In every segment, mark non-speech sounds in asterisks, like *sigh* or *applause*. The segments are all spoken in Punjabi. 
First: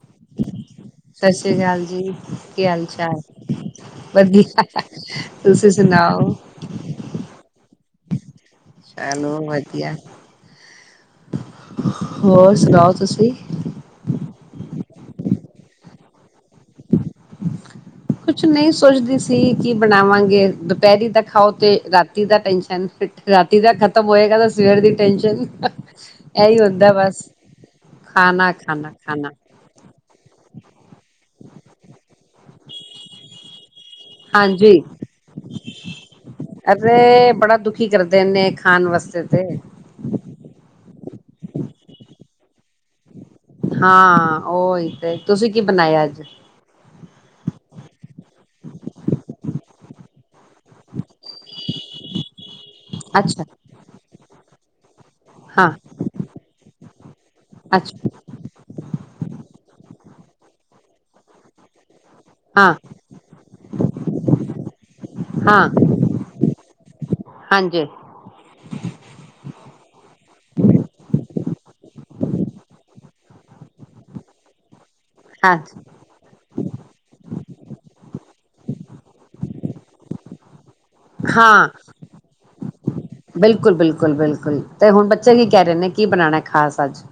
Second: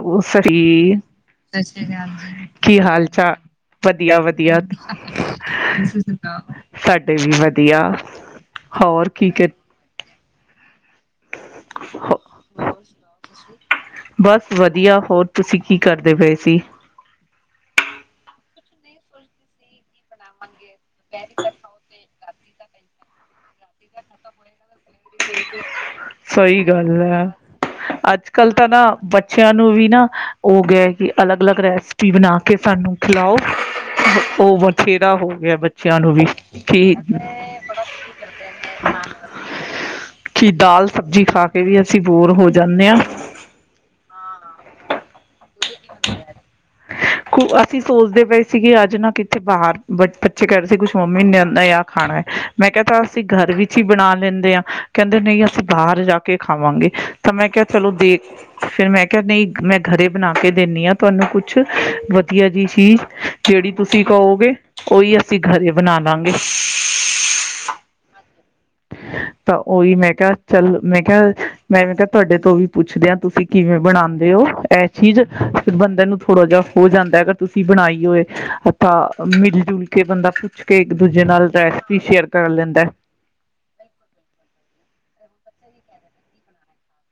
ਹੈਲੋ ਜੀ, ਸਤਿ ਸ੍ਰੀ ਆਕਾਲ ਜੀ, ਕੀ ਹਾਲ ਚਾਲ ਵਧੀਆ ਵਧੀਆ, ਤੁਸੀਂ ਸੁਣਾਓ? ਸਾਡੇ ਵੀ ਵਧੀਆ, ਹੋਰ ਕੀ ਚਲੋ ਵਧੀਆ, ਹੋਰ ਸੁਣਾਓ, ਤੁਸੀਂ। ਬਸ ਵਧੀਆ ਹੋਰ ਤੁਸੀਂ ਕੀ ਕਰਦੇ ਪਏ ਸੀ। ਕੁਛ ਨਹੀਂ ਸੋਚਦੀ ਸੀ ਕੀ ਬਣਾਵਾਂਗੇ। ਦੁਪਹਿਰੀ ਦਾ ਖਾਓ ਤੇ ਰਾਤ ਦੁਪਹਿਰ ਦਾ ਟੈਸ਼ਨ, ਰਾਤੀ ਦਾ ਖਤਮ ਹੋਏਗਾ ਤਾਂ ਸਵੇਰ ਦੀ ਟੈਨਸ਼ਨ ਇਹੀ ਸਹੀ ਗੱਲ ਹੁੰਦਾ ਬਸ, ਹੈ ਅੱਜ ਕੱਲ ਖਾਣਾ, ਤਾਂ ਨਾ ਖਾਣਾ, ਖਾਣਾ ਬੱਚਿਆਂ ਨੂੰ ਵੀ ਨਾ ਉਹ ਗਿਆ ਕਿ ਅਲੱਗ ਅਲੱਗ ਰੈਸਪੀ ਬਣਾ ਕੇ ਸਾਨੂੰ ਖਿਲਾਓ ਉਹ ਹਾਂਜੀ ਬਥੇਰਾ ਹੋ ਗਿਆ ਬੱਚਿਆਂ ਨੂੰ ਵੀ ਕਿ ਅਤੇ ਬੜਾ ਦੁਖੀ ਕਰਦੇ ਨੇ ਖਾਣ ਵਾਸਤੇ ਤੇ ਕਿ ਦਾਲ ਸਬਜ਼ੀ ਖਾ ਕੇ ਵੀ ਅਸੀਂ ਬੋਰ ਹੋ ਚਦੇ ਹ ਉਹ ਇਥ ਤੁਸੀਂ ਕੀ ਬਣਾਇਆ ਅੱਜ ਅਸੀ ਸੋਚਦੇ ਗਏ ਸੀਗੀ ਅੱਜ ਨਾ ਕਿੱਥੇ ਬਾਹਰ ਬਟ ਬੱਚੇ ਕਹਿਦੇ ਸੀ ਕੁਛ ਮੰਮੀ ਨੇਦਾ ਆਹ ਖਾਣਾ ਮੈਂ ਕਹਿ ਤ ਅਸੀਂ ਅੱਛਾ, ਘਰ ਵਿੱਚ ਹੀ ਬਣਾ ਲੈਂਦੇ ਹਾਂ ਕਹਿੰਦੇ ਨਹੀਂ ਅਸੀਂ ਹਾਂ, ਬਾਹਰ ਜਾ ਕੇਾ ਖਾਵਾਂਗੇ ਤਾਂ ਮੈਂ ਕਿਹਾ ਚਲੋ ਅੱਛਾ, ਦੇਖ ਫਿਰ ਮੈਂ *unintelligible* ਨਹੀਂ ਮੈਂ ਘਰੇ ਬਣਾ ਕੇ ਦਿੰਦੀ ਹਾਂ ਤੁਹਾਨੂੰ ਕੁਛ ਵਧੀਆ ਜਿਹੀ ਹਾਂ, ਚੀਜ਼ ਜਿਹੜੀ ਤੁਸੀਂ ਕਹੋਗੇ ਉਹੀ ਅਸੀਂ ਘਰੇ ਹਾਂ, ਬਣਾ ਲਵਾਂਗੇ ਹਾਂਜੀ, ਤਾਂ ਉਹੀ ਮੈਂ ਕਿਹਾ ਚੱਲ ਮੈਂ ਕਿਹਾ ਮੈਂ ਮੈਂ ਕਿਹਾ ਤੁਹਾਡੇ ਤੋਂ ਵੀ ਪੁੱਛਦੇਿਆਂ ਤੁਸੀਂ ਕਿਵੇਂ ਬਣਾਉਦੇ ਹੋ ਠੀਜ਼ ਹਾਂਜੀ। ਫ ਬੰਦੇ ਨੂੰ ਥੋੜਾ ਜਹਾ ਹੋ ਜਾਂਦਾ ਅਰ ਤੁਸੀਂ ਬਣਾਈ ਹੋਏਥ ਮਿਲ ਜੁਲ ਕੇ ਬੰਦਾ ਕੇ ਇੱਕ ਦੂਜੇ ਨਾਲ ਹਾਂ ਰੈਸਪੀ ਸ਼ੇਅਰ ਕਰ ਲੈਂਦਾ ਬਿਲਕੁਲ ਬਿਲਕੁਲ ਬਿਲਕੁਲ ਤੇ ਹੁਣ ਬੱਚਾ ਕੀ ਕਹਿ ਰਹੇ ਨੇ ਕੀ ਬਣਾਉਣਾ ਖਾਸ ਅੱਜ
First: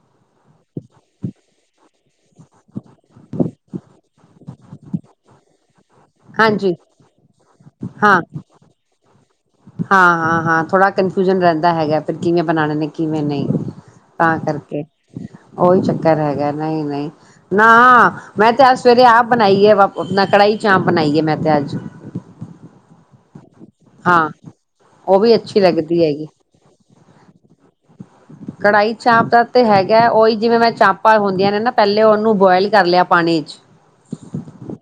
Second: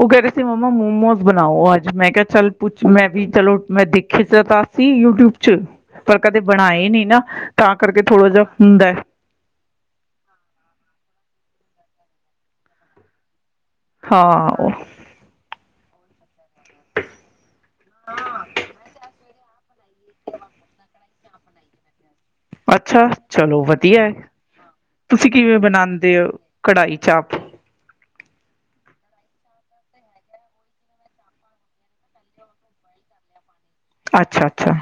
ਉਹ ਕਹਿ ਰਹੇ ਸੀ ਮਾਮਾ ਮੋਮੋਸ ਬਣਾਓ ਅੱਜ ਮੈਂ ਕਿਹਾ ਚੱਲ ਪੁੱਛ ਮੈਂ ਵੀ ਚਲੋ ਮੈਂ ਦੇਖਿਆ ਤਾਂ ਸੀ ਯੂਟਿਊਬ ਚ ਪਰ ਕਦੇ ਹਾਂਜੀ ਬਣਾਏ ਨੀ ਨਾ ਤਾਂ ਕਰਕੇ ਹਾਂ ਥੋੜਾ ਜਿਹਾ ਹੁੰਦਾ ਹਾਂ ਹਾਂ ਹਾਂ ਥੋੜ੍ਹਾ ਕੰਨਫਿਊਜਨ ਰਹਿੰਦਾ ਹੈਗਾ ਫ ਕਿਵੇਂ ਬਣਾਉਣੇ ਨੇ ਕਿਵੇਂ ਨਹੀਂ ਤਾਂ ਹਾਂ ਕਰਕੇ ਉਹੀ ਚੱਕ ਘਰ ਹੈਗਾ ਨਹੀਂ ਨਹੀਂ ਨਾ ਮੈਂ ਤੇ ਸਵੇਰੇ ਆਪ ਬਣਾਈਏ ਆਪਣਾ ਕੜਾਾਈ ਚਾਂਪ ਬਣਾਈਏ ਮੈਂ ਤੇ ਅੱਜ ਅੱਛਾ ਚਲੋ ਵਧੀਆ ਹਾਂ ਉਹ ਤੁਸੀਂ ਵੀ ਕਿਵੇਂ ਅੱਛੀ ਲੱਗਦੀ ਬਣਾਉਂਦੇ ਹੈਗੀ ਹੋ ਕੜਹੀ ਚਾ ਕੜਾਹੀ ਚਾਂਪ ਦਾ ਤੇ ਹੈਗਾ ਉਹੀ ਜਿਵੇਂ ਮੈਂ ਚਾਂਪਾਂ ਹੁੰਦੀਆਂ ਨੇ ਨਾ ਪਹਿਲੇ ਉਹਨੂੰ ਬੁਆਇਲ ਕਰ ਲਿਆ ਪਾਣੀ ਚ ਅੱਛਾ ਅੱਛਾ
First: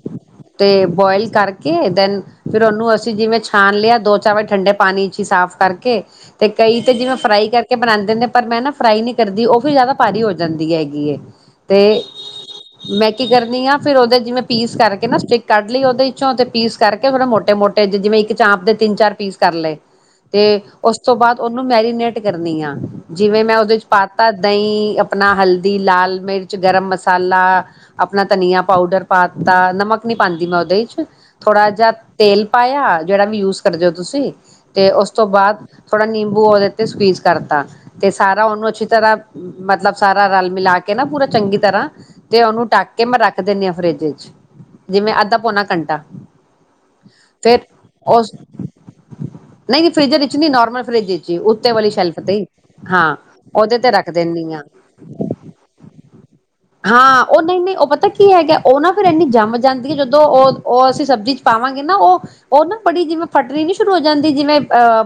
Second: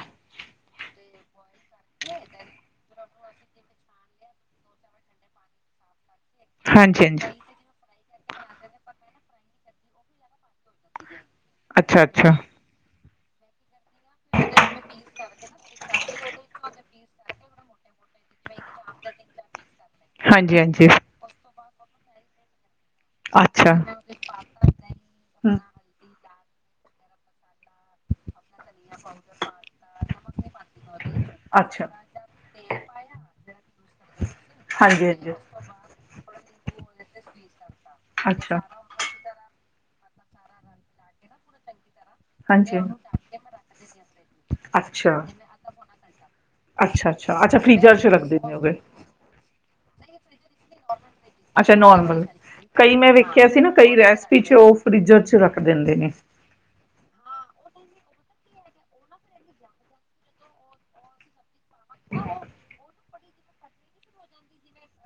ਤੇ ਬੋਆਇਲ ਕਰਕੇ ਕੇ ਦੈਨ ਫੇਿਰ ਉਹਨੂੰ ਅਸੀਂ ਜਿਵੇਂ ਛਾਾਨ ਲਿਆ ਦੋ ਚਾਰ ਵਜੇ ਠੰਡੇ ਪਾਣੀ ਚ ਹੀ ਸਾਫ਼ ਕਰਕੇ ਤੇ ਕਈ ਤੇ ਹਾਂਜੀ ਜਿਵੇਂ ਹਾਂਜੀ ਫਰਾਈ ਕਰਕੇ ਬਣਾਉਦੇ ਪਰ ਮੈਂ ਨਾ ਫਰਾਈ ਨਹੀਂ ਕਰਦੀ ਉਹ ਵੀ ਜ਼ਿਆਦਾ ਭਾਰੀ ਹੋਵੇ ਜਾਂਦੀ ਹੈਗੀ ਤੇ ਅੱਛਾ ਅੱਛਾ ਮੈਂ ਕੀ ਕਰਨੀ ਆ ਫਿਰ ਉਹਦੇ ਜਿਵੇਂ ਪੀਸ ਕਰਕੇ ਨਾ ਸਟਿਕ ਕੱਢ ਲਈ ਉਹਦੇ ਚੋਂ ਤੇ ਪੀਸ ਕਰਕੇ ਥੜ ਮੋਟੇ ਮੋਟੇ ਜਿਵੇਂ ਇੱਕ ਚਾਂਪ ਦੇ ਤਿੰਨ ਚਾਰ ਪੀਸ ਕਰ ਲਏ ਤੇ ਹਾਂਜੀ ਉਸ ਤੋਂ ਬਾਅਦ ਉਹ ਨੂੰ ਮੈਰੀਨੇਟ ਕਰਨੀ ਆ ਜਿਵੇਂ ਮੈਂ ਉਹਦੇ ਚ ਪਾਤਾ ਦਹੀਂ ਆਪਣਾ ਹਲਦੀ ਲਾਲ ਮਿਰਚ ਗਰਮ ਮਸਾਲਾ ਆਪਣਾ ਧਨੀਆਂ ਪਾਊਡਰ ਪਾਤਾ ਨਮਕ ਪਾਉਂਦੀ ਮੈਂ ਉਹਦੇ ਚ ਥੋੜਾ ਜਹਾ ਤੇਲ ਪਾਇਆ ਜਿਹੜਾ ਵੀ ਯੂਜ ਕਰਦੇਓ ਤੁਸੀਂ ਤੇ ਉਸ ਤੋਂ ਹਾਂਜੀ ਬਾਅਦ ਥੋੜਾ ਨਿੰਬੂ ਉਹਦੇ ਤੇ ਸਕੀਜ਼ ਕਰਤਾ ਤੇ ਸਾਰਾ ਅੱਛਾ ਹਮ ਅੱਛਾ ਹਾਂਜੀ ਹਾਂਜੀ ਅੱਛਾ ਉਹਨੂੰ ਅੱਛੀ ਤਰ੍ਹਾਂ ਮਤਲਬ ਸਾਰਾ ਰਲ ਮਿਲਾ ਕੇ ਨਾ ਪੂਰਾ ਚੰਗੀ ਤਰ੍ਹਾਂ ਤੇ ਉਹਨੂੰ ਹਾਂਜੀ ਟੱਕ ਕੇ ਮੈਂ ਰੱਖ ਦਿੰਨ ਆਾਂ ਫਰਿੱਜ ਵਿੱਚ ਅੱਛਾ ਜਿਵੇਂ ਅੱਧਾ ਪੌਣਾ ਘੰਟਾ ਅੱਛਾ ਅੱਛਾ ਅੱਛਾ ਫੇਰ ਫੀਜ਼ਰ ਚ ਰੱਖ ਉਸ ਦੇਣੇ ਹੋਗੇ ਨਹੀਂ ਫ੍ਰਿਜਰ ਨੋਰਮਲ ਫਰਿਜ ਵਿੱਚ ਹੀ ਉੱਤੇ ਅੱਛਾ ਵਾਲੀ ਸ਼ੈਲਫ ਨੋਰਮਲ ਤੇ ਕਈ ਹਾਂ ਮੈਂ ਵੇਖਿਆ ਸੀ ਨਾ ਉਹਦੇ ਤੇ ਕਈ ਰੱਖ ਰੈਸਪੀ ਦਿੰਦੀ ਚ ਆ ਉਹ ਫਰਿਜਰ ਚ ਰੱਖ ਦਿੰਦੇ ਨੇ। ਹਾਂ ਉਹ ਨਹੀਂ ਨਹੀਂ ਉਹ ਪਤਾ ਕੀ ਹੈਗਾ ਉਹ ਨਾ ਫਿਰ ਇੰਨੀ ਜੰਮ ਜਾਂਦੀ ਜਦੋਂ ਉਹ ਉਹ ਅਸੀਂ ਸਬਜ਼ੀ ਪਾਵਾਂਗੇ ਨਾ ਉਹ ਉਹ ਨਾ ਬੜੀ ਜਿਵੇਂ ਫਟਣੀ ਨਹੀਂ ਸ਼ੁਰੂ ਹੋ ਜਾਂਦੀ ਜਿਵੇਂ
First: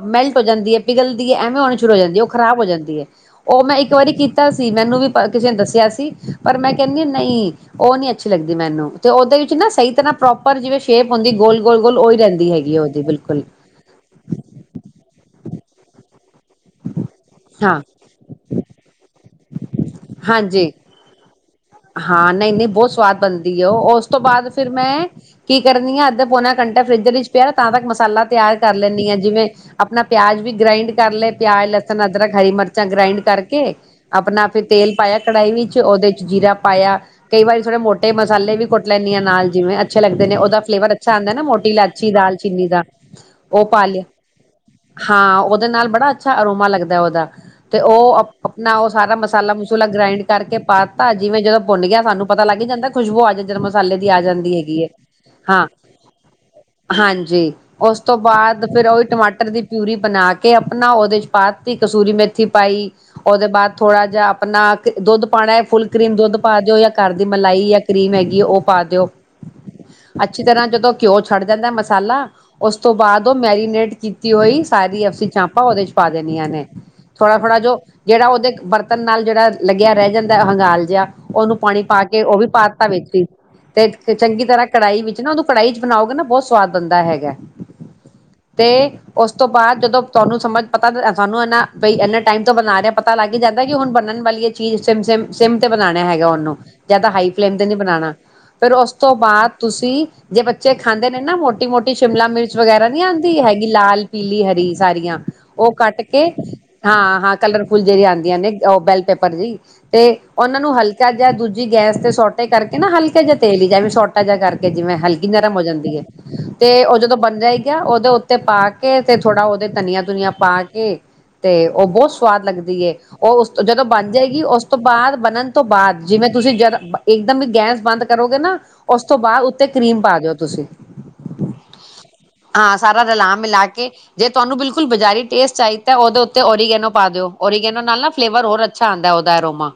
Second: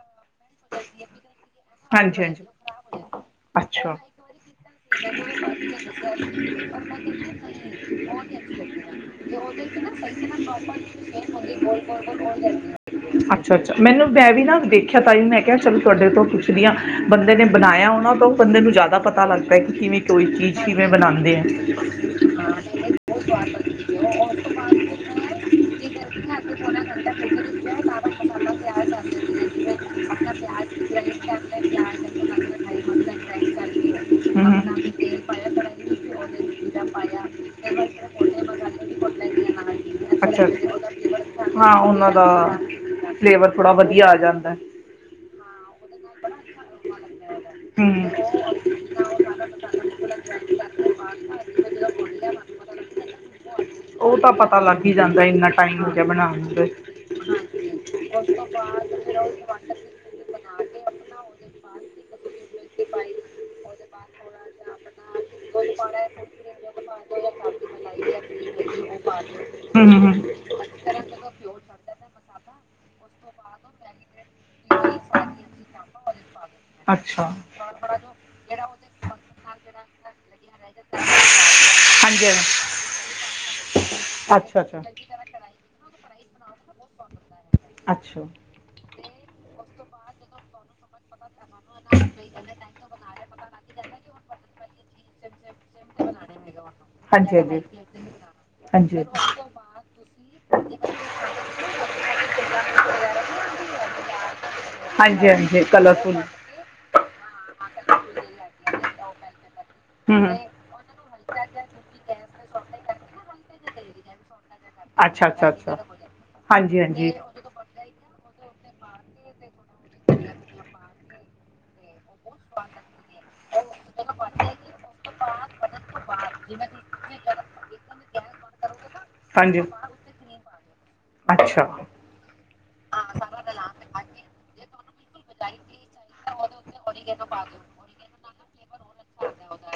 ਮੈਲਟ ਹੋ ਜਾਂਦੀ ਹੈ ਪਿਘਲਦੀ ਹੈ ਐਵੇਂ ਆਉਣੀ ਸ਼ੁਰੂ ਹੋ ਜਾਂਦੀ ਹਾਂਜੀ ਹੈ ਉਹ ਹਾਂਜੀ ਖ਼ਰਾਬ ਹੋ ਜਾਂਦੀ ਹੈ ਉਹ ਮੈਂ ਇੱਕ ਅੱਛਾ। ਵਾਰੀ ਕੀਤਾ ਸੀ ਮੈਨੂੰ ਵੀ ਕਿਸੇ ਨੇ ਦੱਸਿਆ ਸੀ ਪਰ ਮੈਂ ਕਹਿੰਦੀ ਹ ਨਹੀਂ ਉਹ ਨੀ ਅੱਛੀ ਲੱਗਦੀ ਮੈਨੂੰ ਤੇ ਉਹਦੇ ਸਹੀ ਤਰ੍ਹਾਂ ਪ੍ਰੋਪਰ ਜਿਵੇਂ ਸ਼ੇਪ ਹੁੰਦੀ ਗੋਲ ਗੋਲ ਗੋਲ ਉਹੀ ਰਹਿੰਦੀ ਹੈਗੀ ਉਹਦੀ ਬਿਲਕੁਲ ਅੱਛਾ ਅੱਛਾ ਮੈਨੂੰ ਮੈਂ ਵੀ ਨਾ ਦੇਖਿਆ ਤਾਈ ਮੈਂ ਕ ਕਿਹਾ ਚੱਲ ਤੁਹਾਡੇ ਤੋਂ ਪੁਛ ਦੀ ਬੰਦੇ ਨੇ ਹਾਂ ਬਣਾਇਆ ਉਹਨਾਂ ਤੋਂ ਉਹ ਬੰਦੇ ਨੂੰ ਜ਼ਿਆਦਾ ਪਤਾ ਲੱਗਦਾ ਪ ਕਿ ਕਿਵੇਂ ਕੋਈ ਚੀਜ਼ ਹਾਂਜੀ ਕਿਵੇਂ ਬਣਾਉਣੀ ਅਤੇ ਹਾਂ ਨਹੀਂ ਨਹੀਂ ਬਹੁਤ ਸਵਾਦ ਬਣਦੀ ਹੈ ਉਹ ਉਸ ਤੋਂ ਬਾਅਦ ਫਿਰ ਮੈਂ ਕੀ ਕਰਨੀ ਹ ਅੱਧ ਪੌਨਾ ਘੰਟਾ ਫਰਿੱਜ ਵਿੱਚ ਪਿਆ ਤਾਂ ਤੱਕ ਮਸਾਲਾ ਤਿਆਰ ਕਰ ਲੈਂਦੀ ਹਾਂ ਜਿਵੇਂ ਆਪਣਾ ਪਿਆਜ ਵੀ ਗ੍ਰਾਇੰਡ ਕਰ ਲਏ ਪਿਆਜ ਲਸਣ ਅਦਰਕ ਹਰੀ ਮਿਰਚਾਂ ਗ੍ਰਾਇੰਡ ਕਰਕੇ ਆਪਣਾ ਫਿਰ ਤੇਲ ਪਾਇਆ ਕੜਾਹੀ ਵਿੱਚ ਉਹਦੇ ਚ ਜੀਰਾ ਪਾਇਆ ਕਈ ਵਾਰੀ ਥੋੜੇ ਮੋਟੇ ਮਸਾਲੇ ਵੀ ਕੁੱਟ ਲੈਂਦੀ ਆ ਨਾਲ ਜਿਵੇਂ ਅੱਛੇ ਲੱਗਦੇ ਨੇ ਉਹਦਾ ਫਲੇਵਰ ਅੱਛਾ ਆਉਂਦਾ ਨਾ ਮੋਟੀ ਹਾਂ ਉਹਨਾਂ ਇਲਾਚੀ ਦਾ ਦਾਲਚੀਨੀ ਦਾ ਫਲੇਵਰ ਉਹ ਥੋੜਾ ਪਾ ਲਿਆ ਵਧੀਆ ਆ ਜਾਂਦਾ ਹੈ ਹਾਂ ਉਹਦੇ ਨਾਲ ਬੜਾ ਅੱਛਾ ਅਰੋਮਾ ਲੱਗਦਾ ਉਹਦਾ ਤੇ ਉਹ ਆਪਣਾ ਉਹ ਸਾਰਾ ਮਸਾਲਾ ਮਸੂਲਾ ਗ੍ਰਾਇੰਡ ਕਰਕੇ ਪਾਤਾਾ ਜਦੋਂ ਭੁੰੱਲ ਗਿਆ ਸਾਨੂੰ ਪਤਾ ਲੱਗ ਜਾਂ ਖੁਬੂ ਜ ਮਸਾਲੇ ਪਤਾ ਲੱਗ ਜਾਂਦਾ ਖੁਸ਼ਬੂ ਆਉਂਦੀ ਹੈ। ਦੀ ਉਹ ਆ ਤਾਂ ਜਾਂਦੀ ਪਤਾ ਹੈਗੀ ਲੱਗ ਹੈ ਹੀ ਜਾਂਦਾ ਇੰਨਾ ਹਾਂ ਟਾਈਮ ਬਣਾਉਣ ਨੂੰ ਤੇ। ਹਾਂਜੀ ਉਸ ਤੋਂ ਬਾਅਦ ਫੇਿਰ ਉਹੀ ਟਮਾਟਰ ਦੀ ਪਿਊਰੀ ਬਣਾ ਕੇ ਕੇ ਆਪਣਾ ਉਹਦੇ ਚ ਪਾਤੀ ਕਸੂਰੀ ਮੇਥੀ ਪਾਈ ਉਹਦੇ ਬਾਅਦ ਥੋੜਾ ਜਿਹਾ ਆਪਣਾ ਦੁੱਧ ਪਾਉਣਾ ਫੁਲ ਕਰੀਮ ਦੁੱਧ ਪਾ ਦਿਓ ਜਾਂ ਘਰ ਦੀ ਮਲਾਈ ਜਾਂ ਕਰੀਮ ਹੈਗੀ ਉਹ ਪਾ ਦਿਓ ਹੂੰ ਹੂੰ ਹੂੰ ਅੱਛੀ ਤਰ੍ਹਾਂ ਜਦੋਂ ਘਿਓ ਛੱਡ ਜਾਂਦਾ ਮਸਾਲਾ ਉਸ ਤੋਂ ਬਾਅਦ ਉਹ ਮੈਰੀਨੇਟ ਤੀ ਹੋਈ ਸਾਰੀ ਅਂ ਚਾਂਪਾਂ ਉਹਦੇ ਚ ਪਾ ਦੇਣੀਆਂ ਨੇ ਅੱਛਾ ਥੋੜਾ ਥੋੜਾ ਜੋ ਜਿਹੜਾ ਉਹਦੇ ਬਰਤਨ ਨਾਲ ਜਿਹੜਾ ਲੱਗਿਆ ਰਹਿ ਜਾਂਦਾ ਹੰਗਾਲ ਉਹਨੂੰ ਪਾਣੀ ਪਾ ਕੇ ਹਾਂਜੀ ਉਹ ਹਾਂਜੀ। ਵੀ ਪਾਾਰਤਾ ਵੇਚੀ ਤੇ ਚੰਗੀ ਤਰ੍ਹਾਂ ਕੜਾਹੀ ਵਿੱਚ ਨਾ ਉਹਨੂੰ ਕੜਾਹੀ ਚ ਬਣਾਓ ਬਹੁਤ ਸਵਾਦ ਬਣਦਾ ਹੈਗਾ ਤੇ ਉਸ ਨਾਲ ਤੇ ਉਸ ਤੋਂ ਬਾਅਦ ਜਦੋਂ ਤੁਹਾਨੂੰ ਸਮਝ ਪਤਾ ਤੁਹਾਨੂੰ ਇਹਨਾ ਬ ਇਹਨਾ ਟਾਈਮ ਤੋਂ ਬਣਾ ਰਿਹਾ ਪਤਾ ਲੱਗ ਹੀ ਜਾਂਦਾ ਕਿ ਹੁਣ ਬਣਨ ਵਾਲੀ ਇਹ ਚੀਜ਼ ਸਿਮ ਸੇਮ ਸਮ ਤੇ ਬਣਾਣਾਿਆ ਹੈਗਾ ਉਹਨੂੰ ਜਿਆਦਾ ਹਾਈ ਫਲੇਮ ਤੇ ਨੀ ਬਣਾਉਣਾ ਫੇਿਰ ਉਸ ਹਾਂਜੀ ਤੋਂ ਬਾਅਦ ਤੁਸੀਂ ਜੇ ਬੱਚੇ ਖਾਂਦੇ ਨੇ ਨਾ ਮੋਟੀ ਮੋਟੀ ਸ਼ਿਮਲਾ ਮਿਰਚ ਵਗੈਰਾ ਨੀ ਆਉਂਦੀ ਹੈਗੀ ਲਾਲ ਪੀਲੀ ਹਰੀ ਸਾਰੀਆਂ ਉਹ ਕੱਟ ਕੇ ਹਾਂ ਹਾਂ ਕਲਰਫੁਲ ਜਿਹੜੀ ਆਉਂਦੀ ਨੇ ਉਹ ਬੈਲ ਪੇਪਰ ਜੀ ਹਮ ਹਮ ਉਹ ਨੂੰ ਹਲਕਾ ਜਿਹਾ ਦੂਜੀ ਗੈਸ ਤੇ ਛੋਟੇ ਕਰਕੇ ਨਾ ਹਲਕਾ ਜਿਹਾ ਤੇਲ ਹੀ ਜਾਵੇ ਛੋਟਾ ਜਿਹਾ ਕਰਕੇ ਜਿਵੇਂ ਹਲਕੀ ਨਰਮ ਹੋ ਜਾਂਦੀ ਹੈ ਹਾਂਜੀ ਤੇ ਉਹ ਜਦੋਂ ਬਣ ਜਾਏਗਾ ਉਹਦੇ ਉੱ ਤੇ ਪਾ ਕੇ ਤੇ ਥੋੜਾ ਉਹਦੇ ਧਨੀਆ ਧੁਨੀਆ ਪਾ ਕੇ ਤੇ ਉਹ ਬਹੁਤ ਸਵਾਦ ਲੱਗਦੀ ਏ ਉਹ ਉਸ ਜਦੋਂ ਬਣ ਜਾਏਗੀ ਉਸ ਤੋਂ ਬਾਅਦ ਬਣਨ ਤੋਂ ਬਾਅਦ ਜਿਵੇਂ ਤੁਸੀਂ ਜਦ ਇੱਕਦਮ ਗੈਸ ਬੰਦ ਕਰੋਗੇ ਨਾ ਉਸ ਤੋਂ ਬਾਅਦ ਉੱਤੇ ਕਰੀਮ ਪਾ ਦਿਓ ਤੁਸੀਂ ਅੱਛਾ ਹਾਂ ਸਾਰਾ ਰਲਾ ਮਿਲਾ ਕੇ ਜੇ ਤੁਹਾਨੂੰ ਬਿਲਕੁਲ ਬਜ਼ਾਰੀ ਟੇਸਟ ਚਾਹੀਦਾ ਤਾਂ ਉਹਦੇ ਉੱਤੇ ਓਰੀਗੈਨੋ ਪਾ ਦਿਓ ਓਰੀਗੈਨੋ ਨਾਲ ਨਾ ਫਲੇਵਰ ਹੋਰ ਅੱਛਾ ਆਉਦਾ ਉਹਦਾ ਐ ਰੋਮਾ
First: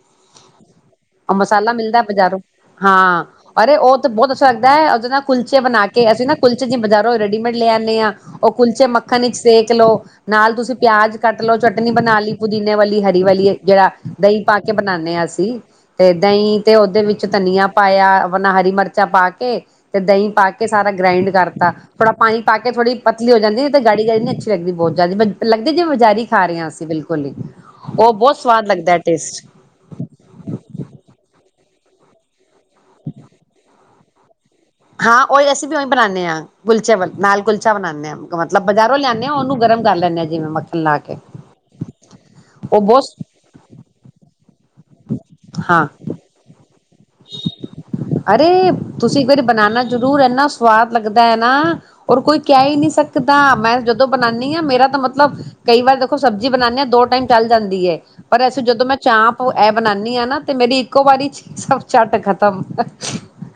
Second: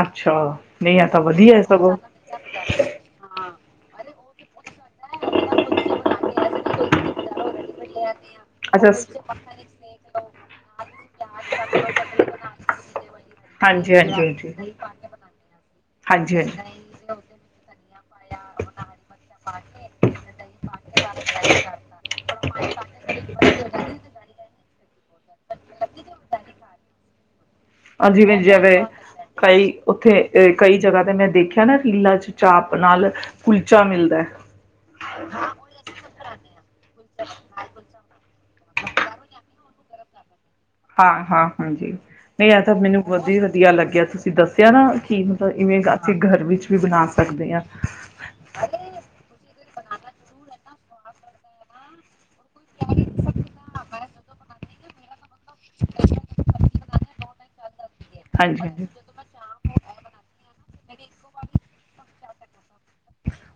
ਅੱਛਾ ਨਹੀਂ ਆ ਤਾਂ ਵਧੀਆ ਮਸਾਲਾ ਸਗੋਂ ਮਿਲਦਾ ਬਜ਼ਾਰੋਂ ਹਾਂ ਅਰੇ ਉਹ ਤਾਂ ਬਹੁਤ ਅੱਛਾ ਲੱਗਦਾ ਹੈ ਉਹਦੇ ਨਾ ਕੁਲਚੇ ਬਣਾ ਕੇ ਅਸੀਂ ਨਾ ਕੁਲਚੇ ਜੀਂਜਾਰੋ ਰੈਡੀਮੇਡ ਲੈ ਆਦੇ ਹਾਂ ਉਹ ਕੁਲਚੇ ਮੱਖਣ ਵਿੱਚ ਸੇਕ ਲਓ ਨਾਲ ਤੁਸੀਂ ਪਿਆਜ ਕੱਟ ਲਓ ਚਟਨੀ ਬਣਾ ਲਈ ਪੁਦੀਨੇ ਵਾਲੀ ਹਰੀ ਵਾਲੀ ਜਿਹੜਾ ਦਹੀਂ ਪਾ ਕੇ ਬਣਾਦੇ ਹਾਂ ਅਸੀਂ ਤੇ ਹਾਂਜੀ, ਦਹੀਂ ਤੇ ਉਹਦੇ ਵਿੱਚ ਧਨੀਆ ਪਾਇਆ ਆਪਣਾ ਹਰੀ ਮਿਰਚਾਂ ਪਾ ਕੇ ਤੇ ਦਹੀਂ ਪਾ ਕੇ ਸਾਰਾ ਗ੍ਰਾਇੰਡ ਕਰਤਾ ਥੋੜਾ ਪਾ ਕੇ ਥੋੜੀ ਪਤਲੀ ਹੋ ਜਾਂਦੀ ਤੇ ਗਾੜੀ ਗਾੜੀ ਨੀ ਅੱਛੀ ਲੱਗਦੀ ਬਹੁਤ ਜ਼ਿਆਦਾ ਏਦਾਂ ਲੱਗਦੇ ਜਿਵੇਂ ਬਜ਼ਾਰੀ ਖਾ ਰਹੇ ਹਾਂ ਅਸੀਂ ਬਿਲਕੁਲ ਹੀ। ਉਹ ਬਹੁਤ ਜਿਵੇਂ ਸਵਾਦ ਜਿਵੇਂ ਲੱਗਦਾ ਟੇਸਟ ਕਈ, ਉੱਥੇ ਕਈ ਜਗ੍ਹਾ ਤੇ ਮੈਂ ਦੇਖੀ ਹੈ ਨਾ, ਤੀਲਾ ਚ ਚਾਪ ਨਾਲ ਕੁਲਚਾ ਮਿਲਦਾ ਹੈ। ਹਾਂ ਉਹੀ ਅਸੀਂ ਵੀ ਉਹੀ ਬਣਾਉਦੇ ਹਾਂ, ਨਾਲ ਕੁਲਚਾ ਬਣਾਉਂਦੇ ਹਾਂ। ਮਤਲਬ ਬਜ਼ਾਰੋਂ ਲਿਆਂਦੇ ਹਾਂ, ਉਹਨੂੰ ਗਰਮ ਕਰ ਲੈਂਦੇ ਹੈ ਜਿਵੇਂ ਮ ਹਾਂ ਹਾਂ ਹਾਂਜੀ। ਨਹੀਂ ਇਹ ਤਾਂ ਉਹ ਮੈਨੂੰ ਬਹੁਤ ਵਧੀਆ ਲੱਗਿਆ ਤੁ *unintelligible* *unintelligible* ਇਵੇਂ ਹਾਂ ਘਰ ਵਿੱਚ ਵੀ ਬਣਾ ਸਕਦੇ ਹਾਂ। ਅਰੇ, ਤੁਸੀਂ ਇੱਕ ਵਾਰੀ ਬਨਾਨਾ ਜ਼ਰੂਰ ਇੰਨਾ ਸਵਾਦ ਲੱਗਦਾ ਐ ਨਾ, ਔਰ ਕੋਈ ਕਹਿ ਈ ਨਹੀਂ ਸਕਦਾ ਮੈਂ ਜਦੋਂ ਬਨਾਨੀ ਆ ਮੇਰਾ ਤਾਂ ਮ ਮਤਲਬ ਕਈ ਵਾਰ ਦੇਖੋ ਸਬਜ਼ੀ ਬਣਾਉਂਦੇ ਆਂ ਦੋ ਟਾਈਮ ਚੱਲ ਜਾਂਦੀ ਏ। ਪਰ ਹਾਂਜੀ ਵੈਸੇ ਜਦੋਂ ਹਾਂਜੀ। ਮੈਂ ਚਾਂਪ ਇਹ ਬਣਾਉਦੀ ਹਾਂ ਨਾ ਤੇ ਮੇਰੀ ਇੱਕੋ ਵਾਰੀ ਚ ਝੱਟ ਖਤਮ।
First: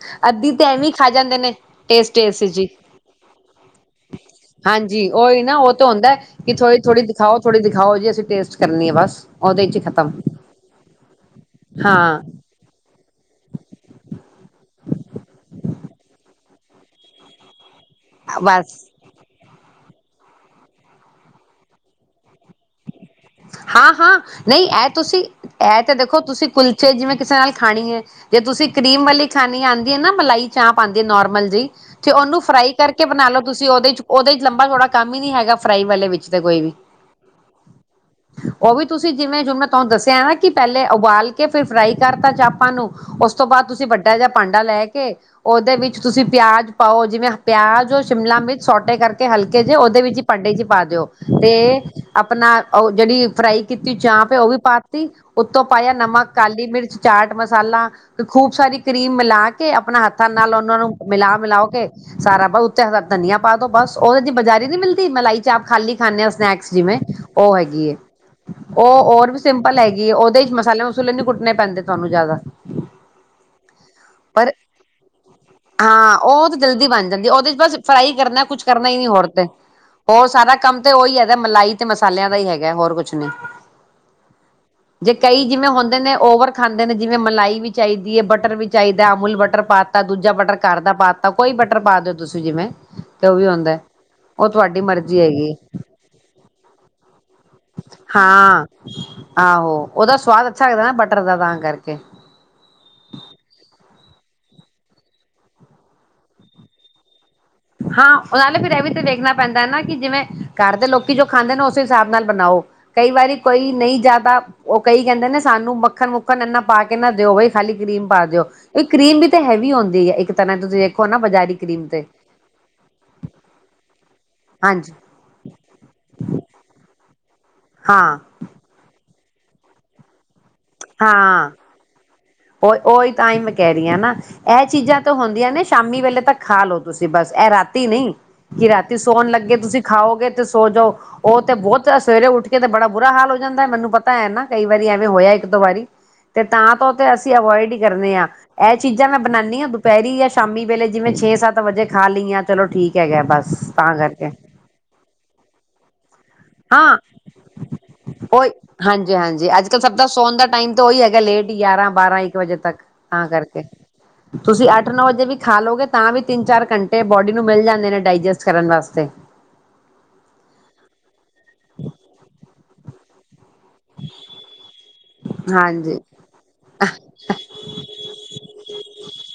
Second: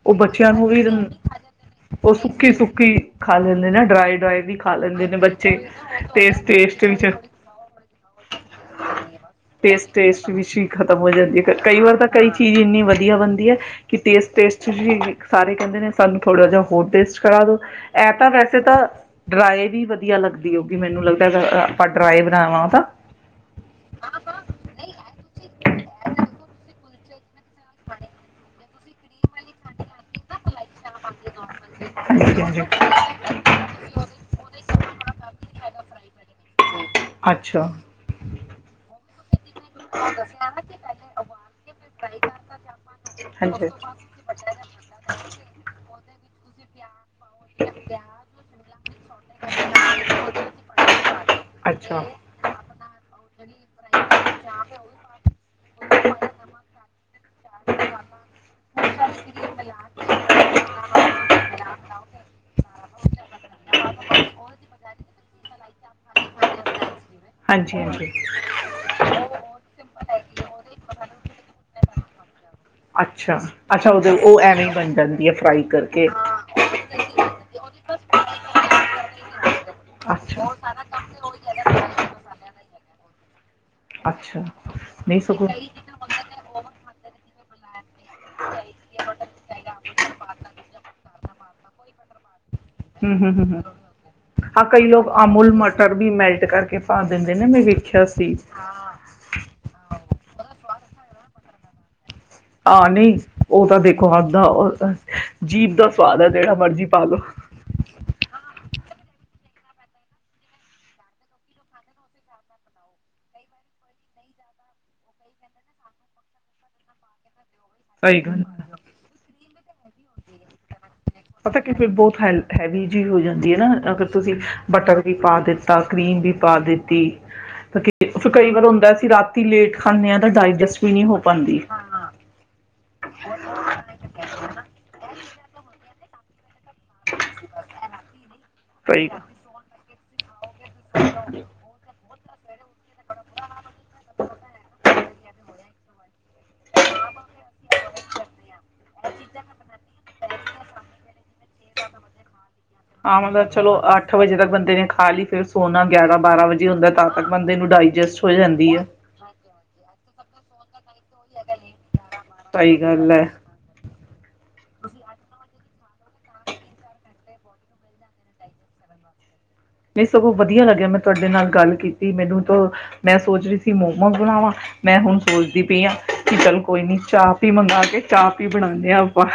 ਉਹ ਅੱਧੀ ਬੱਚਿਆਂ ਤੇ ਨੂੰ ਵੀ ਐਵੇਂ ਖਾ ਜਾਂਦੇ ਨੇ ਟੇਸਟ ਉਹ ਟੇਸਟ ਸੁੱਕੀ- ਜੀ ਸੁੱਕੀ ਖਾ ਲੈਂਦੇ ਨੇ, ਡਰਾਈ- ਡਰਾਏ ਵੀ ਖਾ ਲੈਂਦੇ ਹਾਂਜੀ ਨੇ, ਉਹੀ ਬੱਚੇ ਨਾ ਉਹ ਤਾਂ ਹੁੰਦਾ ਟੇਸਟ- ਕਿ ਥੋੜ੍ਹੀ ਟੇਸਟ ਥੋੜ੍ਹੀ ਵਿੱਚ, ਦਿਖਾਓ ਥੋੜ੍ਹੀ ਦਿਖਾਓ ਜੀ ਅਸੀਂ ਟੇਸਟ ਕਰਨੀ ਹੈ ਬਸ ਉਹਦੇ ਚ ਟੇਸਟ- ਖ਼ਤਮ ਟੇਸਟ ਵਿੱਚ ਹੀ ਖਤਮ ਹੋ ਜਾਂਦੀ ਹੈ, ਕਈ ਵਾਰੀ ਤਾਂ ਹਾਂ ਕਈ ਚੀਜ਼ ਇਨੀਂ ਵਧੀਆ ਬਣਦੀ ਹੈ ਕਿ ਟੇਸਟ- ਟੇਸਟ ਚ ਵੀ ਸਾਰੇ ਕਹਿੰਦੇ ਨੇ, ਸਾਨੂੰ ਥੋੜਾ ਜਿਹਾ ਹੋਰ ਟੇਸਟ ਕਰਾ ਦੋ ਇਹ ਤਾਂ ਵੈਸੇ ਤਾਂ ਬਸ ਡਰਾਏ ਵੀ ਵਧੀ ਵਧੀਆ ਲੱਗਦੀ ਹੋਏਗੀ, ਮੈਨੂੰ ਲੱਗਦਾ ਆਪਾਂ ਡਰਾਏ ਬਣਾਵਾਂ ਤਾਂ ਹਾਂ-ਹਾਂ ਨਹੀਂ, ਇਹ ਤੁਸੀਂ ਇਹ ਤੇ ਦੇਖੋ ਤੁਸੀਂ ਕੁਲ ਚੇ ਜਿਵੇਂ ਕਿਸੇ ਨਾਲ ਖਾਣੀ ਹੈ, ਜੇ ਤੁਸੀਂ ਕਰੀਮ ਵਾਲੀ ਖਾਣੀ ਹਾਂਜੀ ਆਉਂਦੀ ਹੈ ਨਾ, ਮਲਾਈ ਚਾਂਪ ਆਉੰਦੀ ਹੈ ਨੋਰਮਲ ਜੀ, ਤੇ ਉਹਨੂੰ ਹਾਂਜੀ ਫਰਾਈ ਕਰਕੇ ਬਣਾ ਲੋ ਤੁਸੀਂ ਉਹਦੇ ਵਿਚ ਲੰਬਾ ਚੌੜਾ ਕੰਮ ਹੀ ਨਹੀਂ ਹੈਗਾ ਫਰਾਈ ਵਾਲੇ ਵਿੱਚ ਤੇ ਕੋਈ ਵੀ ਅੱਛਾ ਉਹ ਵੀ ਤੁਸੀਂ ਜਿਵੇਂ ਹਿੰਮਤ ਤੁਹਾਨੂੰ ਦੱਸਿਆ ਨਾ ਕਿ ਪਹਿਲੇ ਉਬਾਲ ਕੇ ਫਿਰ ਫਰਾਈ ਕਰਤਾ ਚਾਪਾਂ ਨੂੰ ਉਸ ਤੋਂ ਬਾਅਦ ਹਾਂਜੀ ਤੁਸੀਂ ਵੱਡਾ ਜਿਹਾ ਭਾਂਡਾ ਲੈ ਕੇ ਉਹਦੇ ਵਿੱਚ ਤੁਸੀਂ ਪਿਆਜ ਪਾਓ ਜਿਵੇਂ ਪਿਆਜ ਸ਼ਿਮਲਾ ਮਿਰਚ ਸੋਟੇ ਕਰਕੇ ਹਲਕੇ ਜਿਹੇ ਉਹਦੇ ਵਿੱਚ ਹੀ ਪਾਡੇ ਜ ਦਿਓ ਤੇ ਅੱਛਾ ਆਪਣਾ ਉਹ ਜਿਹੜੀ ਫਰਾਈ ਕੀਤੀ ਚਾਂ ਪ ਉਹ ਵੀ ਪਾਤੀ ਉੱਤੋਂ ਪਾਇਆ ਨਮਕ ਕਾਲੀ ਮਿਰਚ ਚਾਟ ਮਸਾਲਾ ਤੇ ਖੂਬ ਸਾਰੀ ਕਰੀਮ ਮਿਲਾ ਕੇ ਆਪਣਾ ਹੱਥਾਂ ਨਾਲ ਉਹਨਾਂ ਨੂੰ ਮਿਲਾ ਮਿਲਾ ਕੇ ਸਾਰਾ ਬ ਉੱਥੇ ਧਨੀਆ ਪਾ ਦੋ ਬਸ ਉਹਦੇ ਚ ਬਜ਼ਾਰੀ ਨੀ ਮਿਲਦੀ ਮਲਾਈ ਚ ਆਪ ਖਾਲੀ ਖਾਂਦੇ ਹ ਸਨੈਕਸ ਜਿਵੇਂ ਉਹ ਹਾਂਜੀ ਹੈਗੀ ਹੈ ਹਾਂਜੀ ਉਹ ਹੋਰ ਵੀ ਸਿੰਪਲ ਹੈਗੀ ਕਿ ਉਹਦੇ ਚ ਮਸਾਲੇ ਮਸੂਲੇ ਨੀ ਕੁੱਟਣੇ ਪੈਂਦੇ ਤੁਹਾਨੂੰ ਜ਼ਿਆਦਾ ਅੱਛਾ ਅੱਛਾ ਉਹ ਉਹ ਪਰ ਐਵੇਂ ਬਣ ਜਾਂਦੀ ਹੈ ਫਰਾਈ ਕਰਕੇ ਹਾਂ ਉਹ ਤਾਂ ਜਲਦੀ ਬਣ ਜਾਂਦੀ ਉਹਦੇ ਚ ਬਸ ਫਰਾਈ ਕਰਨਾ ਕੁਛ ਕਰਨਾ ਹੀ ਨਹੀਂੀ ਹੋਰ ਤੇ ਹੋਰ ਅੱਛਾ ਸਾਰਾ ਕੰਮ ਤੇ ਉਹੀ ਹੈ ਮਲਾਈ ਤੇ ਮ ਸਾਲਿਆਂ ਦਾ ਹੀ ਹੈਗਾ ਹੋਰ ਕੁਛ ਨੀ ਅੱਛਾ ਜੇ ਨਹੀਂ ਕਈ ਸਗੋਂ ਜਿਵੇਂ ਹੁੰਦੇ ਨੇ ਓਵਰ ਖਾਂਦੇ ਨੇ ਜਿਵੇਂ ਮਲਾਈ ਵੀ ਚਾਹੀਦੀ ਹੈ ਬਟਰ ਵੀ ਚਾਹੀਦਾ ਅਮੁਲ ਬਟਰ ਪਾਤਾਾ ਦੂਜਾ ਬਟਰ ਘਰ ਦਾ ਪਾਤਾ ਕੋਈ ਬਟਰ ਪਾ ਦਿਓ ਤੁਸੀਂ ਜਿਵੇਂ ਹਮ ਹਮ ਤੇ ਉਹ ਵੀ ਹਮ ਹਮ ਹੁੰਦਾ ਉਹ ਹਾਂ ਤੁਹਾਡੀ ਕਈ ਲੋਕ ਮਰਜ਼ੀ ਅਮੁਲ ਹੈਗੀ ਮਟਰ ਵੀ ਮੈਲਟ ਕਰਕੇ ਫ ਦਿੰਦੇ ਨੇ ਮੈਂ ਵੇਖਿਆ ਸੀ ਹਾਂ ਆਹੋ ਉਹਦਾ ਸਵਾਦ ਅੱਛਾ ਲੱਗਦਾ ਨਾ ਬਟਰ ਦਾ ਤਾਂ ਕਰਕੇ ਖਆਦ ਦਾ ਜੀਭ ਦਾ ਸਵਾਦ ਹੈ ਜਿਹੜਾ ਮਰਜੀੀ ਪਾਾਲੋ ਹਾਂ ਉਹੇ ਫਿਰ ਇਹ ਵੀ ਤਾਂ ਵੇਖਣਾ ਪੈਂਦਾ ਹੈ ਨਾ ਕਿ ਜਿਵੇਂ ਘਰ ਦੇ ਲੋਕੀ ਜੋ ਖਾਂਦੇ ਨੇ ਉਸੇ ਹਿਸਾਬ ਨਾਲ ਬਣਾਓ ਕਈ ਵਾਰੀ ਕੋਈ ਨਹੀਂ ਜ਼ਿਆਦਾ ਉਹ ਕਈ ਕਹਿੰਦੇ ਨੇ ਸਾਨੂੰ ਮੱਖਣ ਮੁੱਖਣ ਇੰਨਾ ਪਾ ਕੇ ਨਾ ਦਿਓ ਬਈ ਖਾਲੀ ਕਰੀਮ ਸਹੀ ਪਾ ਗੱਲ ਦਿਓ ਆ। ਇਹ ਕਰੀਮ ਵੀ ਹੈਵੀ ਆਉਂਦੀ ਹੈ ਇੱਕ ਨਾ ਤੁਸੀਂ ਦੇਖੋ ਨਾ ਬਜ਼ਾਰੀ ਪਤਾ ਕਿ ਕਰੀਮ ਫਿਰ ਤੇ ਬਹੁਤ ਹੈ ਹੈਵੀ ਹੋ ਜਾਂਦੀ ਹੈ ਨਾ ਅਗਰ ਤੁਸੀਂ ਹਾਂਜੀ ਬਟਰ ਵੀ ਪਾ ਦਿੱਤਾ ਕਰੀਮ ਵੀ ਪਾ ਦਿੱਤੀ ਤਾਂ ਹਾਂ ਫਿਰ ਕਈ ਵਾਰ ਹੁੰਦਾ ਸੀ ਰਾਤ ਲੇਟ ਖਾਂਦੇਾਂ ਦਾ ਡਾਇ ਹਾਂ ਉਹ ਉਹੀ ਤਾਂ ਹੀ ਮੈਂ ਕਹਿ ਰਹੀ ਹਾਂ ਨਾ ਇਹ ਚੀਜ਼ਾਂ ਹੁੰਦੀਆਂ ਨੇ ਸ਼ਾਮੀ ਵੇਲੇ ਤਾਂ ਖਾ ਲੋ ਤੁਸੀਂ ਬਸ ਇਹ ਰਾਤੀ ਨਹੀਂ ਕਿ ਰਾਤੀ ਸਹੀ ਸੌਣ ਲੱਗੇ ਤੁਸੀਂ ਖਾਓਗੇ ਸੋ ਜਾਓ ਉਹ ਤੇ ਬਹੁਤ ਸਵੇਰੇ ਉੱਠ ਕੇ ਤੇ ਬੜਾ ਬੁਰਾ ਹਾਲ ਹੋ ਜਾਂਦਾ ਮੈਨੂੰ ਪਤਾ ਹੈ ਨਾ ਕਈ ਵਾਰੀ ਐਵੇਂ ਹੋਇਆ ਹੀ ਇੱਕ ਦ ਵਾਰੀ ਤੇ ਤਾਂ ਤਾਂ ਤੇ ਅਸੀਂ ਅਵੋਇਡ ਹੀ ਕਰਨੇ ਹਾਂ ਇਹ ਚੀਜ਼ਾਂ ਮੈਂ ਬਣਾਉਦੀ ਹਾਂ ਦੁਪਹਿਰੀ ਜਾਂ ਸ਼ਾਮੀ ਵੇਲੇ ਜਿਵੇਂ ਛੇ ਸੱਤ ਵਜੇ ਖਾਲ ਲਈ ਆ ਹਾਂ ਮਤਲਬ ਚਲੋ ਅੱਠ ਵਜੇ ਤੱਕ ਬੰਦੇ ਨੇ ਖਾ ਲਈ ਫੇਿਰ ਸੋਨਾ ਗਿਆਰਾਂ ਬਾਰਾਂ ਵਜੇ ਹੁੰਦਾ ਹਾਂ ਤਦ ਤੱਕ ਬੰਦੇ ਨੂੰ ਡਾਇਜੈਸਟ ਹੋ ਉਹ ਜਾਂਦੀ ਹੈ। ਹਾਂਜੀ ਹਾਂਜੀ ਅੱਜ ਕੱਲ ਸਭ ਦਾ ਸੌਣ ਦਾ ਟਾਈਮ ਉ ਹੀ ਹੈਗਾ ਲੇਟ ਗਿਆਰਾਂ ਬਾਰਾਂ ਇੱਕ ਵਜੇ ਤੱਕ ਸਹੀ ਗੱਲ ਹੈ। ਤਾਂ ਕਰਕੇ ਤੁਸੀਂ ਅੱਠ ਨੌ ਵਜੇ ਵੀ ਖਾ ਲਓਗੇ ਤਾਂ ਵੀ ਤਿੰਨ ਚਾਰ ਘੰਟੇ ਬੋਡੀ ਨੂੰ ਮਿਲ ਜਾਂਦੇ ਨੇ ਡਾਇਜੈਸਟ ਕਰਨ ਵਾਸਤੇ ਨਹੀਂ ਸਗੋਂ ਵਧੀਆ ਲੱਗਿਆ ਮੈਨੂੰ ਤੁਹਾਡੇ ਨਾਲ ਗੱਲ ਕੀਤੀ ਮੈਨੂੰ ਮੈਂ ਸੋਚ ਰਹੀ ਸੀ ਮੋਮੋਸ ਬਣਾਵਾਂ ਮੈਂ ਹੁਣ ਸੋਚਦੀ ਪਈ ਆ ਹਾਂਜੀ ਕਿ ਚੱਲ ਕੋਈ ਨਹੀਂ ਚਾਹ ਪੀ ਮੰਗਾ ਕੇ ਚਾਹ ਪੀ ਬਣਾਉਂਦੇ ਆ ਆਪਾਂ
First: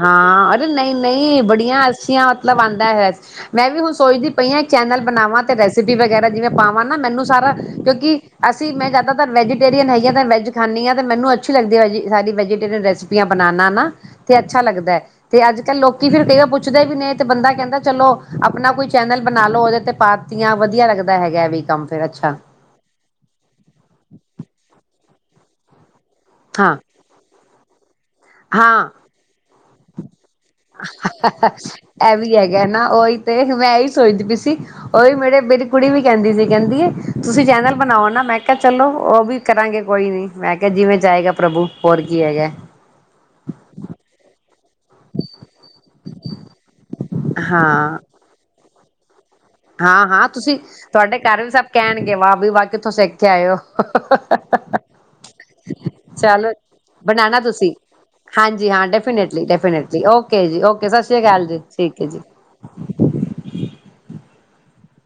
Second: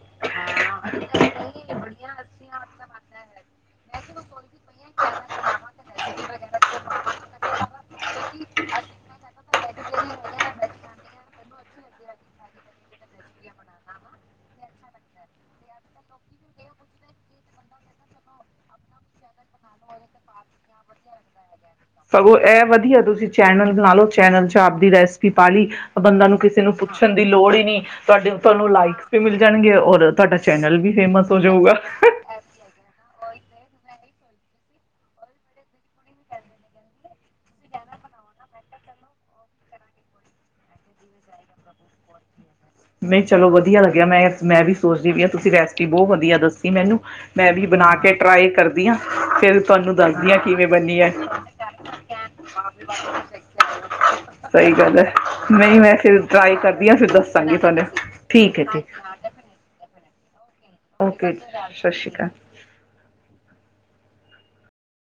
ਹਾਂ ਅਰੇ ਨਹੀਂ ਨਹੀਂ ਬੜੀਆਂ ਅੱਛੀਆਂ ਮਤਲਬ ਆਉਂਦਾ ਹੈਆ ਮੈਂ ਵੀ ਹੁਣ ਸੋਚਦੀ ਪਈਆਂ ਚੈਨਲ ਬਣਾਵਾਂ ਤੇ ਰੈਸਿਪੀ ਵਗੈਰਾ ਜਿਵੇਂ ਪਾਵਾਂ ਨਾ ਮੈਨੂੰ ਸਾਰਾ ਕਿਉਂਕਿ ਅਸੀਂ ਮੈਂ ਜ਼ਿਆਦਾਤਰ ਵੈਜੀ ਹੈਗੀਆਂ ਵੈੱਜ ਖਾਂਦੀ ਆ ਤੇ ਮੈਨੂੰ ਅੱਛੀ ਲੱਦੀ ਹੈ ਵ ਸਾਰੀ ਵੈਜੀਟੇਰੀਅਨ ਰੈਸਿਪੀਆਂ ਬਣਾਉਣਾ ਨਾ ਤੇ ਅੱਛਾ ਲੱਗਦਾ ਹੈ ਤੇ ਅੱਜ ਕੱਲ ਲੋਕੀ ਫਿਰ ਕਈ ਵਾਰ ਪੁੱਛਦੇ ਵੀ ਨੇ ਤੇ ਬੰਦਾ ਕਹਿੰਦਾ ਚਲੋ ਆਪਣਾ ਕੋਈ ਚੈਨਲ ਬਣਾ ਲੋ ਉਹਦੇ ਤੇ ਪਾਤੀਆਂ ਵਧੀਆ ਲੱਗਦਾ ਹੈਗਾ ਵੀ ਕੰਮ ਫਿਰ ਅੱਛਾ ਸਗੋਂ ਇਹ ਦੀ ਰੈਸਪੀ ਪਾ ਲਈ ਬੰਦਾ ਨੂੰ ਕਿਸੇ ਨੂੰ ਹਾਂ ਪੁੱਛਣ ਦੀ ਲੋੜ ਹੀ ਨਹੀਂੀ ਤੁਹਾਡੇ ਤੁਹਾਨੂੰ ਹਾਂ ਲਾਈਕਸ ਵੀ ਮਿਲ ਜਾਣਗੇ ਔਰ ਤੁਹਾਡਾ ਚੈਨਲ ਵੀ ਫੇਮਸ ਹੋ ਜਾਊਗਾ ਸੋਚ ਪਈ ਸੀ ਉਹ ਵੀ ਮੇਰੇ ਮੇਰੀ ਕੁੜੀ ਵੀ ਕਹਿੰਦੀ ਸੀ ਕਹਿੰਦੀ ਤੁਸੀਂ ਚੈਨਲ ਬਣਾਓ ਨਾ ਮੈਂ ਕਿਹਾ ਚਲੋ ਉਹ ਵੀ ਕਰਾਂਗੇ ਕੋਈ ਨੀ ਮੈਂ ਕਿਹਾ ਜਿਵੇਂ ਜਾਏਗਾ ਪ੍ਰਭੂ ਹੋਰ ਕੀ ਹੈਗਾ ਨਹੀਂ ਚਲੋ ਵਧੀਆ ਲੱਗਿਆ ਮੈਂ ਮੈਂ ਵੀ ਸੋਚਦੀ ਵੀ ਹਾਂ ਤੁਸੀਂ ਰੈਸਪੀ ਬਹੁਤ ਵਧੀਆ ਦੱਸੋ ਮੈਨੂੰ ਮੈਂ ਵੀ ਬਣਾ ਹਾਂ ਕੇ ਟਰਾਈ ਕਰ ਵੀ ਹਾਂ ਫਿਰ ਤੁਹਾਨੂੰ ਹਾਂ ਹਾਂ ਦੱਸਦੀ ਤੁਸੀਂ ਕਿਵੇਂ ਬਣੀ ਹੈ ਤੁਹਾਡੇ ਘਰ ਵੀ ਸਭ ਕਹਿਣਗੇ ਵਾਹ ਵੀ ਵਾਹ ਕਿੱਥੋਂ ਸਿੱਖ ਆਇਓ ਸਹੀ ਗੱਲ ਹੈ ਨਹੀਂ ਮੈਂ ਫਿਰ ਚਲੋ ਟਰਾਈ ਕਰਦੀ ਹਾਂ ਫਿਰ ਬਣਾਣਾ ਦੱਸਾਂਗੀ ਤੁਸੀਂ ਤੁਹਾਨੂੰ ਠੀਕ ਹੈ ਹਾਂਜੀ ਹਾਂ ਠੀਕ ਡੈਫੀਨੇਟਲੀ ਡੈਫੀਨੇਟਲੀ ਜ ਓ ਜੀ ਓਕੇ ਸਤਿ ਸ੍ਰੀ ਅਕਾਲ ਜੀ ਸਤਿ ਠੀਕ ਹੈ ਸ਼੍ਰੀ ਅਕਾਲ ਜੀ